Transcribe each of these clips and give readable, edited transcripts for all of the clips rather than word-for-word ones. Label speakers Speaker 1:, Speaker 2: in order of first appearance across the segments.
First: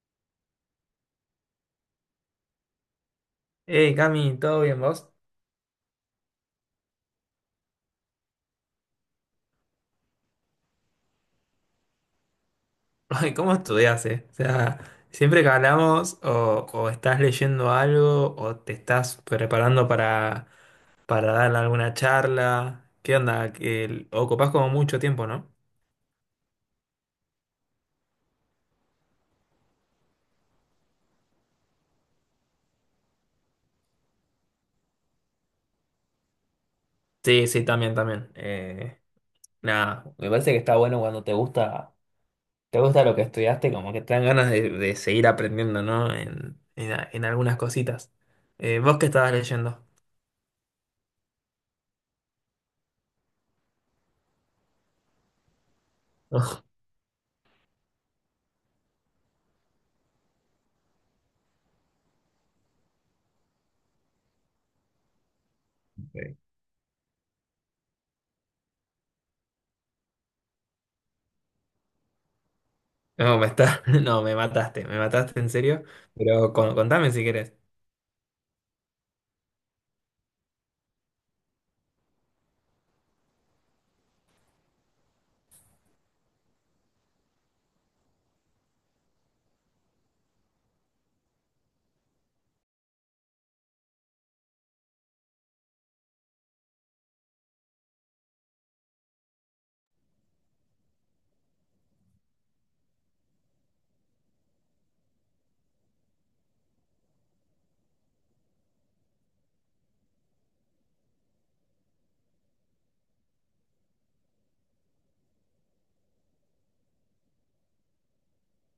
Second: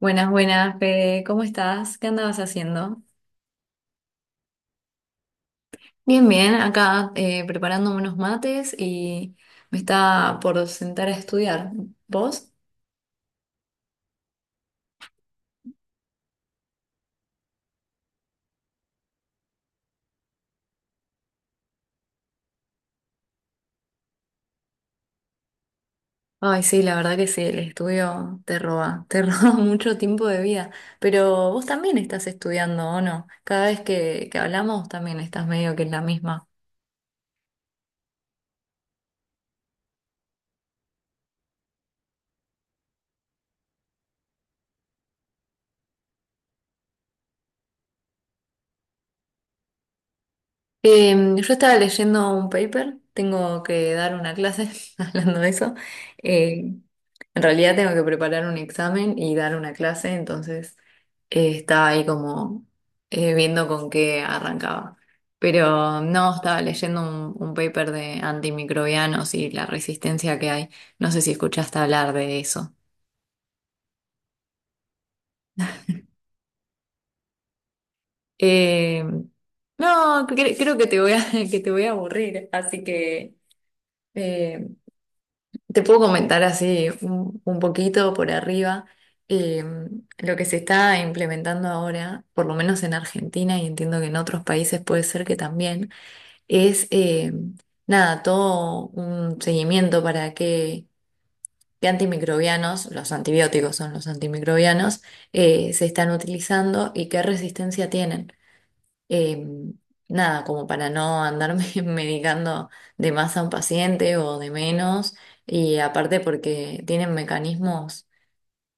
Speaker 1: Buenas, buenas, Fede. ¿Cómo estás? ¿Qué andabas haciendo?
Speaker 2: Hey, Cami, ¿todo bien vos?
Speaker 1: Bien, bien. Acá preparando unos mates y me está por sentar a estudiar. ¿Vos?
Speaker 2: Ay, ¿cómo estudiás, O sea, siempre que hablamos o estás leyendo algo o te estás preparando para dar alguna charla. ¿Qué onda? Ocupás como mucho tiempo, ¿no?
Speaker 1: Ay, sí, la verdad que sí, el estudio te roba, te roba mucho tiempo de vida. Pero vos también estás estudiando, ¿o no? Cada vez que hablamos también estás medio que en la misma.
Speaker 2: Sí, sí, también, también. Nada, me parece que está bueno cuando te gusta lo que estudiaste, como que te dan ganas de seguir aprendiendo, ¿no? En algunas cositas. ¿Vos qué estabas leyendo?
Speaker 1: Yo estaba leyendo un paper, tengo que dar una clase hablando de eso. Eh, en realidad tengo que preparar un examen y dar una clase, entonces estaba ahí como viendo con qué arrancaba. Pero no, estaba leyendo un paper de antimicrobianos y la resistencia que hay. No sé si escuchaste hablar de eso.
Speaker 2: No, me mataste en serio, pero contame si querés.
Speaker 1: Em, no, creo que te voy a, que te voy a aburrir, así que... eh, te puedo comentar así un poquito por arriba, eh, lo que se está implementando ahora, por lo menos en Argentina y entiendo que en otros países puede ser que también, es, nada, todo un seguimiento para que antimicrobianos, los antibióticos son los antimicrobianos, se están utilizando y qué resistencia tienen. Eh, Nada, como para no andarme medicando de más a un paciente o de menos. Y aparte porque tienen mecanismos,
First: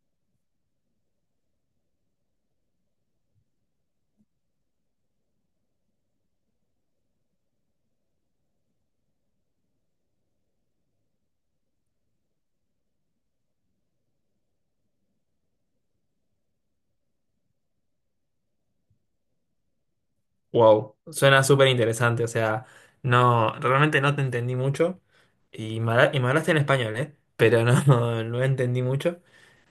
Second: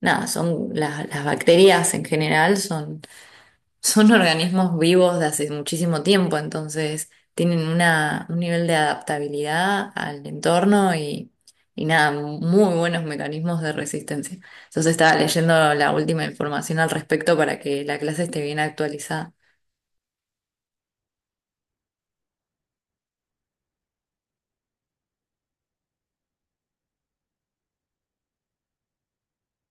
Speaker 1: nada, son las bacterias en general son, son organismos vivos de hace muchísimo tiempo, entonces tienen un nivel de adaptabilidad al entorno y nada, muy buenos mecanismos de resistencia. Entonces estaba leyendo la última información al respecto para que la clase esté bien actualizada.
Speaker 2: Wow, suena súper interesante, o sea, no, realmente no te entendí mucho y y me hablaste en español, ¿eh? Pero no, no, entendí mucho.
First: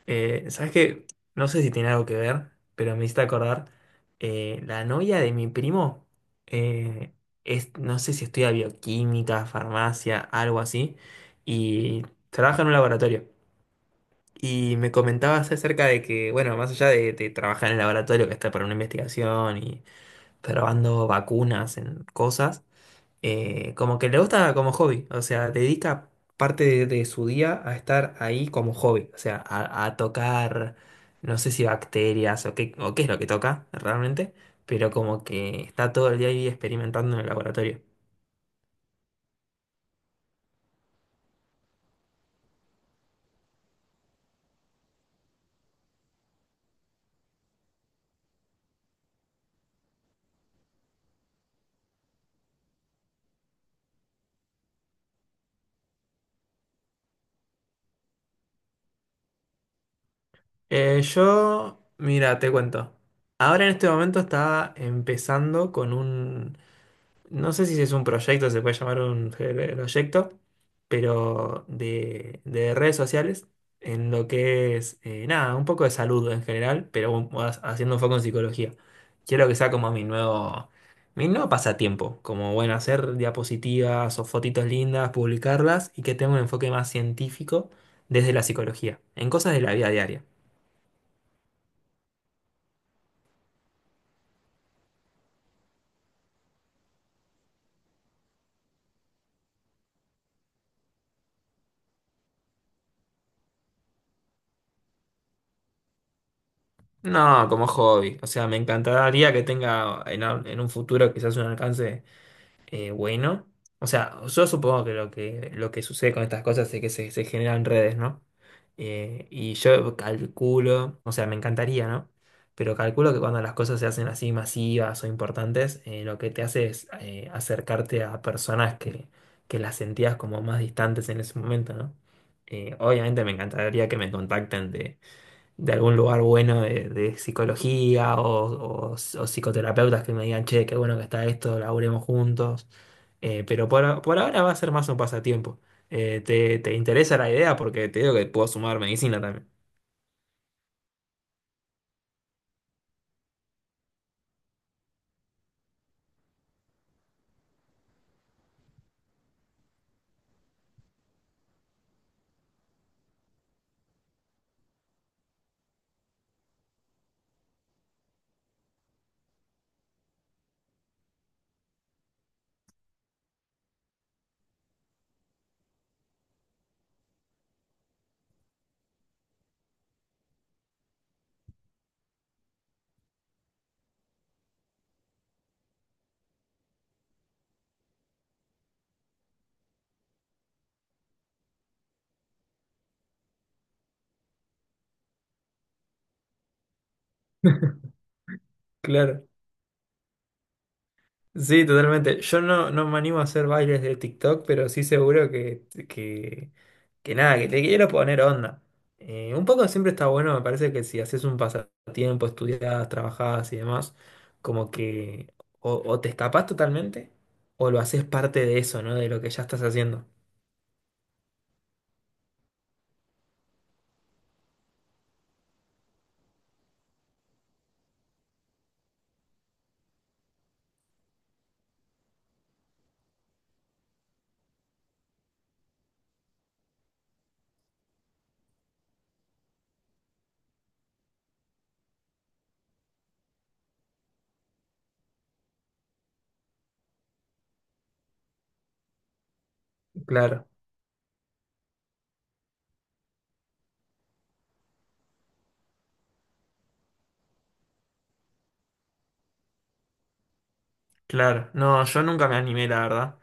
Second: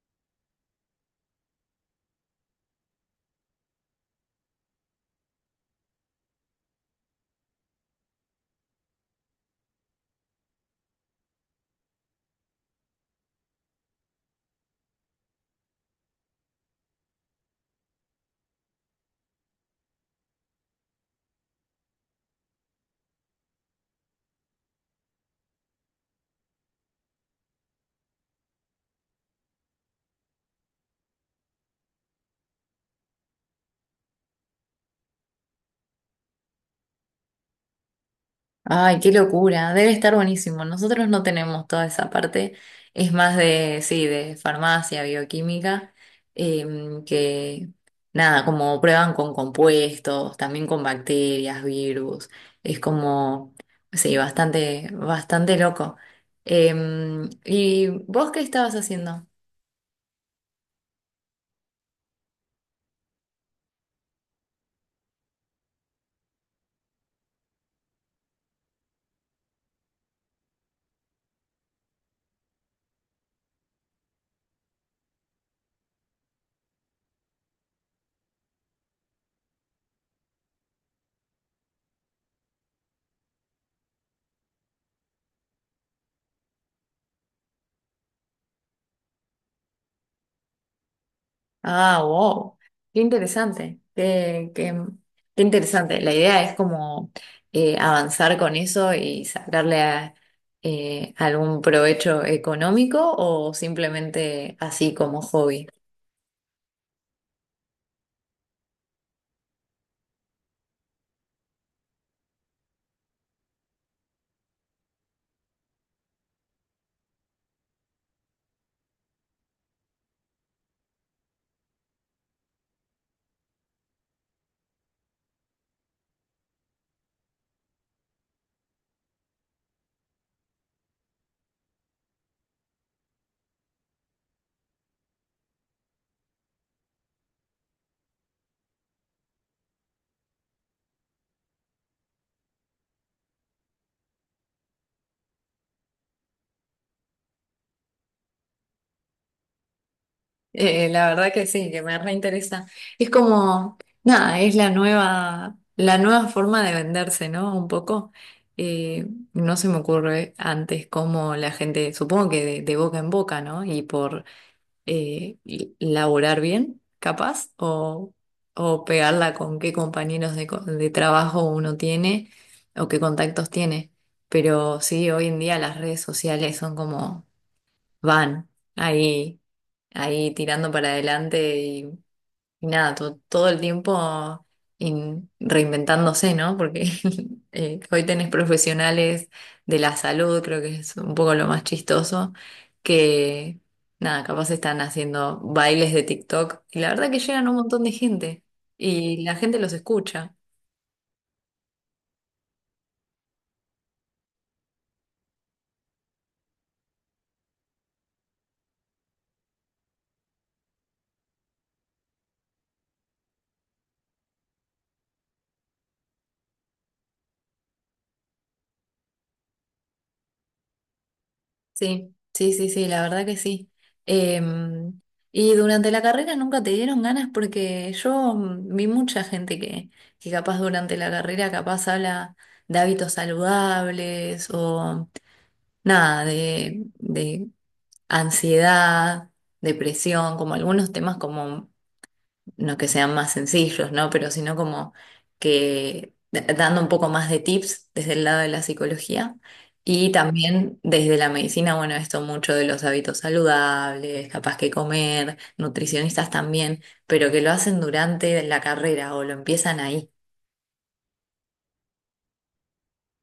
Speaker 2: ¿Sabes qué? No sé si tiene algo que ver, pero me hiciste acordar, la novia de mi primo, eh, es, no sé si estudia bioquímica, farmacia, algo así, y trabaja en un laboratorio. Y me comentabas acerca de que, bueno, más allá de trabajar en el laboratorio, que está para una investigación y probando vacunas en cosas, como que le gusta como hobby, o sea, dedica parte de su día a estar ahí como hobby, o sea, a tocar, no sé si bacterias o qué es lo que toca realmente, pero como que está todo el día ahí experimentando en el laboratorio.
Speaker 1: Ay, qué locura, debe estar buenísimo. Nosotros no tenemos toda esa parte, es más de, sí, de farmacia, bioquímica, que nada, como prueban con compuestos, también con bacterias, virus, es como, sí, bastante, bastante loco. ¿Y vos qué estabas haciendo?
Speaker 2: Yo, mira, te cuento. Ahora en este momento está empezando con un no sé si es un proyecto, se puede llamar un proyecto, pero de redes sociales, en lo que es, nada, un poco de salud en general, pero más haciendo un foco en psicología. Quiero que sea como mi nuevo pasatiempo, como, bueno, hacer diapositivas o fotitos lindas, publicarlas y que tenga un enfoque más científico desde la psicología, en cosas de la vida diaria.
Speaker 1: Ah, wow. Qué interesante. Qué interesante. La idea es como avanzar con eso y algún provecho económico o simplemente así como hobby.
Speaker 2: No, como hobby. O sea, me encantaría que tenga en un futuro quizás un alcance bueno. O sea, yo supongo que lo que, lo que sucede con estas cosas es que se generan redes, ¿no? Y yo calculo, o sea, me encantaría, ¿no? Pero calculo que cuando las cosas se hacen así masivas o importantes, lo que te hace es acercarte a personas que las sentías como más distantes en ese momento, ¿no? Obviamente me encantaría que me contacten de algún lugar bueno de psicología o o psicoterapeutas que me digan, che, qué bueno que está esto, laburemos juntos. Pero por ahora va a ser más un pasatiempo. Te interesa la idea? Porque te digo que puedo sumar medicina también.
Speaker 1: La verdad que sí, que me reinteresa. Es como, nada, es la nueva forma de venderse, ¿no? Un poco. Eh, no se me ocurre antes cómo la gente, supongo que de boca en boca, ¿no? Y por, y laburar bien, capaz, o pegarla con qué compañeros de, de trabajo uno tiene o qué contactos tiene. Pero sí, hoy en día las redes sociales son como van ahí, ahí tirando para adelante y nada, todo el tiempo reinventándose, ¿no? Porque hoy tenés profesionales de la salud, creo que es un poco lo más chistoso, que nada, capaz están haciendo bailes de TikTok y la verdad que llegan un montón de gente y
Speaker 2: Claro.
Speaker 1: la gente los escucha.
Speaker 2: Sí, totalmente. Yo no me animo a hacer bailes de TikTok, pero sí seguro que nada, que te quiero poner onda. Un poco siempre está bueno, me parece que si haces un pasatiempo, estudiás, trabajás y demás, como que o te escapás totalmente o lo haces parte de eso, ¿no? De lo que ya estás haciendo.
Speaker 1: Sí, sí, sí, sí, la verdad que sí. Em, ¿Y durante la carrera nunca te dieron ganas? Porque yo vi mucha gente que capaz durante la carrera capaz habla de hábitos saludables o nada, de ansiedad, depresión, como algunos temas como no que sean más sencillos, ¿no? Pero sino como que dando un poco más de tips desde el lado de la psicología y
Speaker 2: Claro,
Speaker 1: también desde la medicina, bueno, esto mucho de los hábitos saludables, capaz que comer, nutricionistas también, pero que lo hacen durante la carrera o lo empiezan ahí.
Speaker 2: claro. No, yo nunca me animé, la verdad.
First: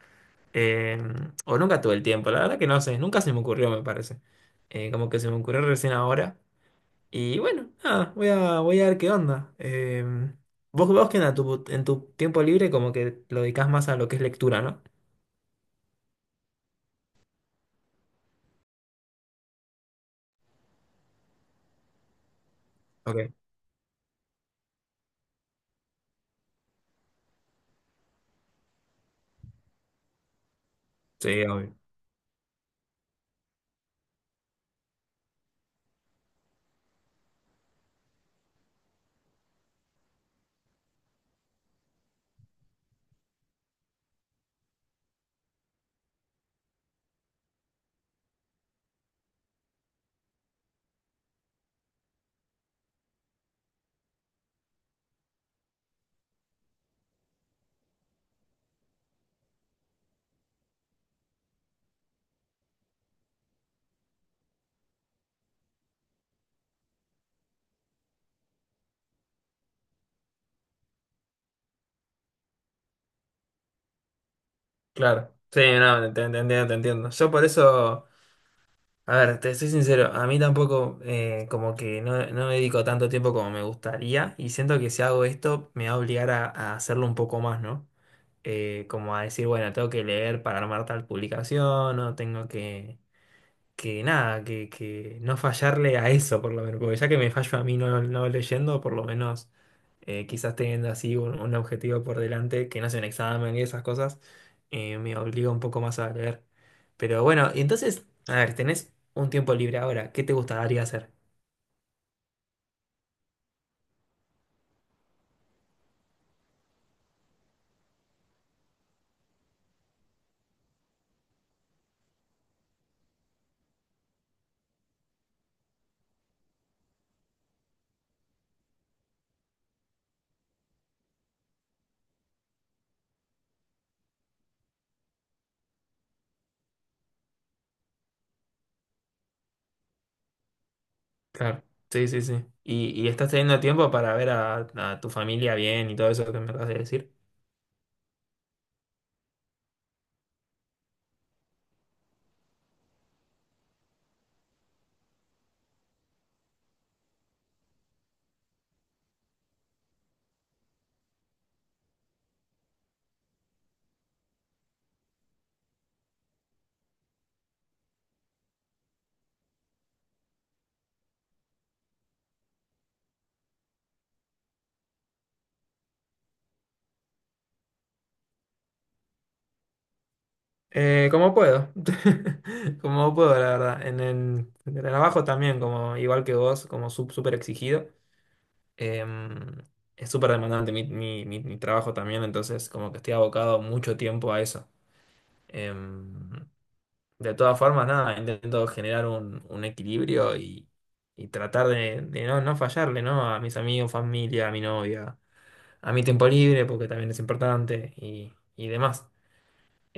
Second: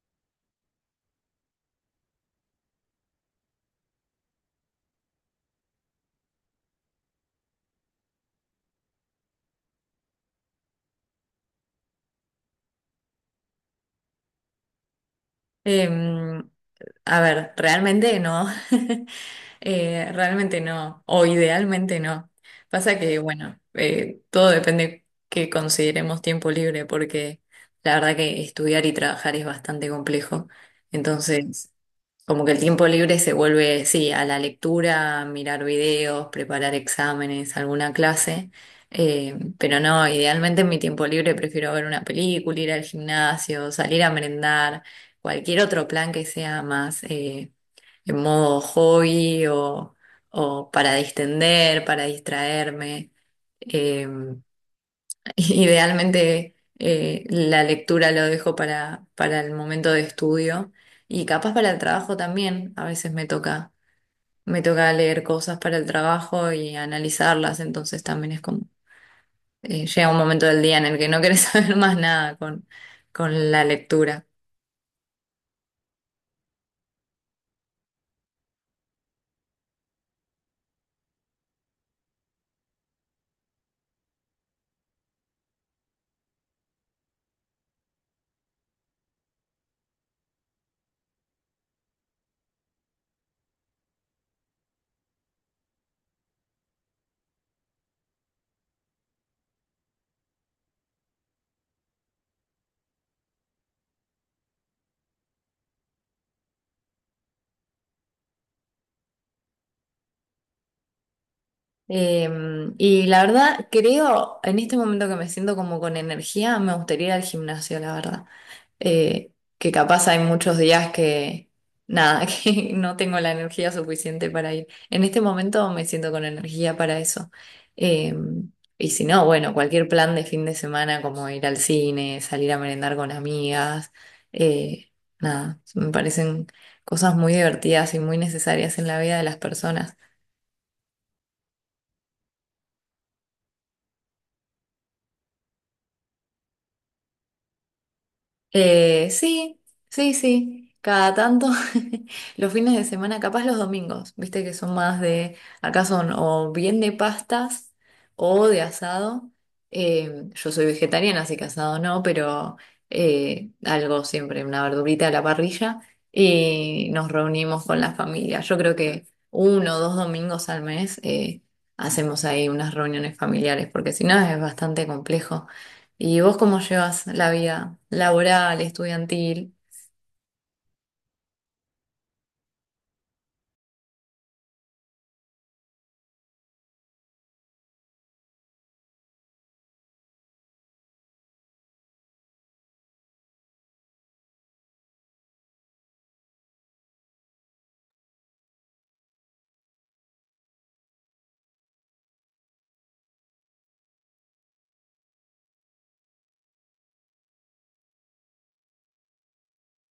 Speaker 2: Eh, o nunca tuve el tiempo, la verdad que no sé, nunca se me ocurrió, me parece. Como que se me ocurrió recién ahora. Y bueno, nada, voy a ver qué onda. Vos, vos que en tu tiempo libre como que lo dedicás más a lo que es lectura, ¿no?
Speaker 1: Em, A ver, realmente no. Realmente no. O idealmente no. Pasa que,
Speaker 2: Ok.
Speaker 1: bueno, todo depende que consideremos tiempo libre, porque la verdad que estudiar y trabajar es bastante complejo.
Speaker 2: Sí,
Speaker 1: Entonces,
Speaker 2: obvio.
Speaker 1: como que el tiempo libre se vuelve, sí, a la lectura, mirar videos, preparar exámenes, alguna clase. Pero no, idealmente en mi tiempo libre prefiero ver una película, ir al gimnasio, salir a merendar, cualquier otro plan que sea más, en modo hobby o para distender, para distraerme. Eh, Idealmente, la lectura lo dejo para el momento de estudio y capaz para el trabajo también. A veces me toca leer cosas para el trabajo y analizarlas, entonces también es como, llega un momento del día en el que no querés saber más nada con, con la lectura.
Speaker 2: Claro. Sí, no, te entiendo, te entiendo. Yo por eso. A ver, te soy sincero, a mí tampoco como que no, no me dedico tanto tiempo como me gustaría y siento que si hago esto me va a obligar a hacerlo un poco más, ¿no? Como a decir, bueno, tengo que leer para armar tal publicación o tengo que nada, que no fallarle a eso por lo menos, porque ya que me fallo a mí no leyendo, por lo menos quizás teniendo así un objetivo por delante, que no sea un examen y esas cosas, me obliga un poco más a leer. Pero bueno, y entonces, a ver, tenés un tiempo libre ahora, ¿qué te gustaría hacer?
Speaker 1: Eh, y la verdad, creo, en este momento que me siento como con energía, me gustaría ir al gimnasio, la verdad. eh, que capaz hay muchos días nada, que no tengo la energía suficiente para ir. En este momento me siento con energía para eso. Eh, y si no, bueno, cualquier plan de fin de semana como ir al cine, salir a merendar con amigas, eh, nada, me parecen cosas muy divertidas y muy necesarias en la vida de las personas.
Speaker 2: Claro, sí, sí, sí. Y estás teniendo tiempo para ver a tu familia bien y todo eso que me acabas de decir.
Speaker 1: Sí, sí, sí. Cada tanto, los fines de semana, capaz los domingos, viste que son más de, acá son o bien de pastas o de asado. Yo soy vegetariana, así que asado no, pero, algo siempre, una verdurita a la parrilla y nos reunimos con la familia. Yo creo que uno o dos domingos al mes, hacemos ahí unas reuniones familiares, porque si no es bastante complejo. ¿Y vos cómo llevas la vida laboral, estudiantil?
Speaker 2: Como puedo, como puedo, la verdad. En el trabajo también, como igual que vos, como súper exigido. Em, es súper demandante mi trabajo también, entonces como que estoy abocado mucho tiempo a eso. Em, de todas formas, nada, intento generar un equilibrio y tratar de no, no fallarle, ¿no? A mis amigos, familia, a mi novia, a mi tiempo libre, porque también es importante y demás.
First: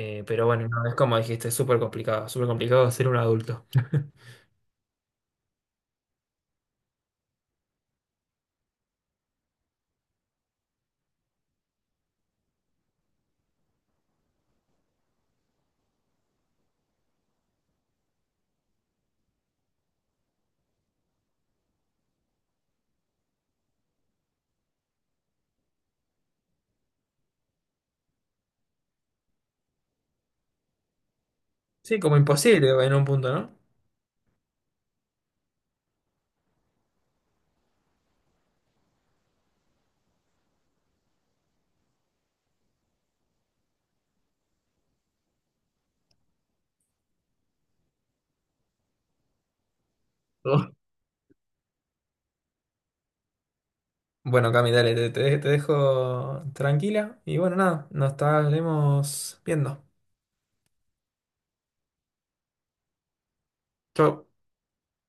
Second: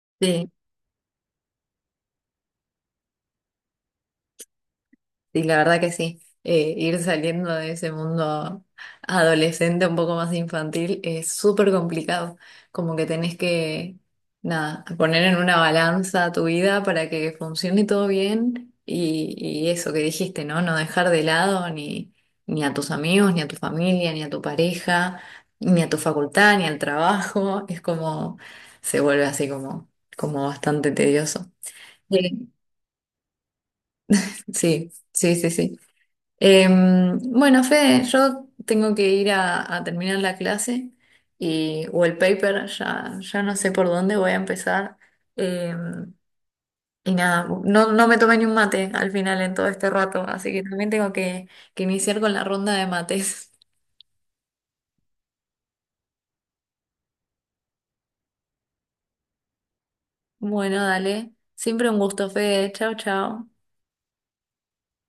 Speaker 2: Pero bueno, no, es como dijiste, es súper complicado ser un adulto.
Speaker 1: Sí, la verdad que sí. Ir saliendo de ese mundo adolescente un poco más infantil es súper complicado. Como que tenés que, nada, poner en una balanza tu vida para que funcione todo bien y eso que dijiste, ¿no? No dejar de lado ni, ni a tus amigos, ni a tu familia, ni a tu pareja, ni a tu facultad, ni al trabajo. Es como, se vuelve así como, como bastante tedioso.
Speaker 2: Sí, como
Speaker 1: Sí,
Speaker 2: imposible en un punto, ¿no?
Speaker 1: sí, sí, sí, sí. Bueno, Fede, yo tengo que ir a terminar la clase y, o el paper, ya no sé por dónde voy a empezar. Em, y nada, no, no me tomé ni un mate al final en todo este rato, así que
Speaker 2: Oh.
Speaker 1: también tengo que iniciar con la ronda de mates.
Speaker 2: Bueno, Cami, dale, te dejo tranquila y bueno, nada, nos estaremos viendo.
Speaker 1: Bueno, dale. Siempre un gusto, Fede. Chao, chao.
Speaker 2: Chau.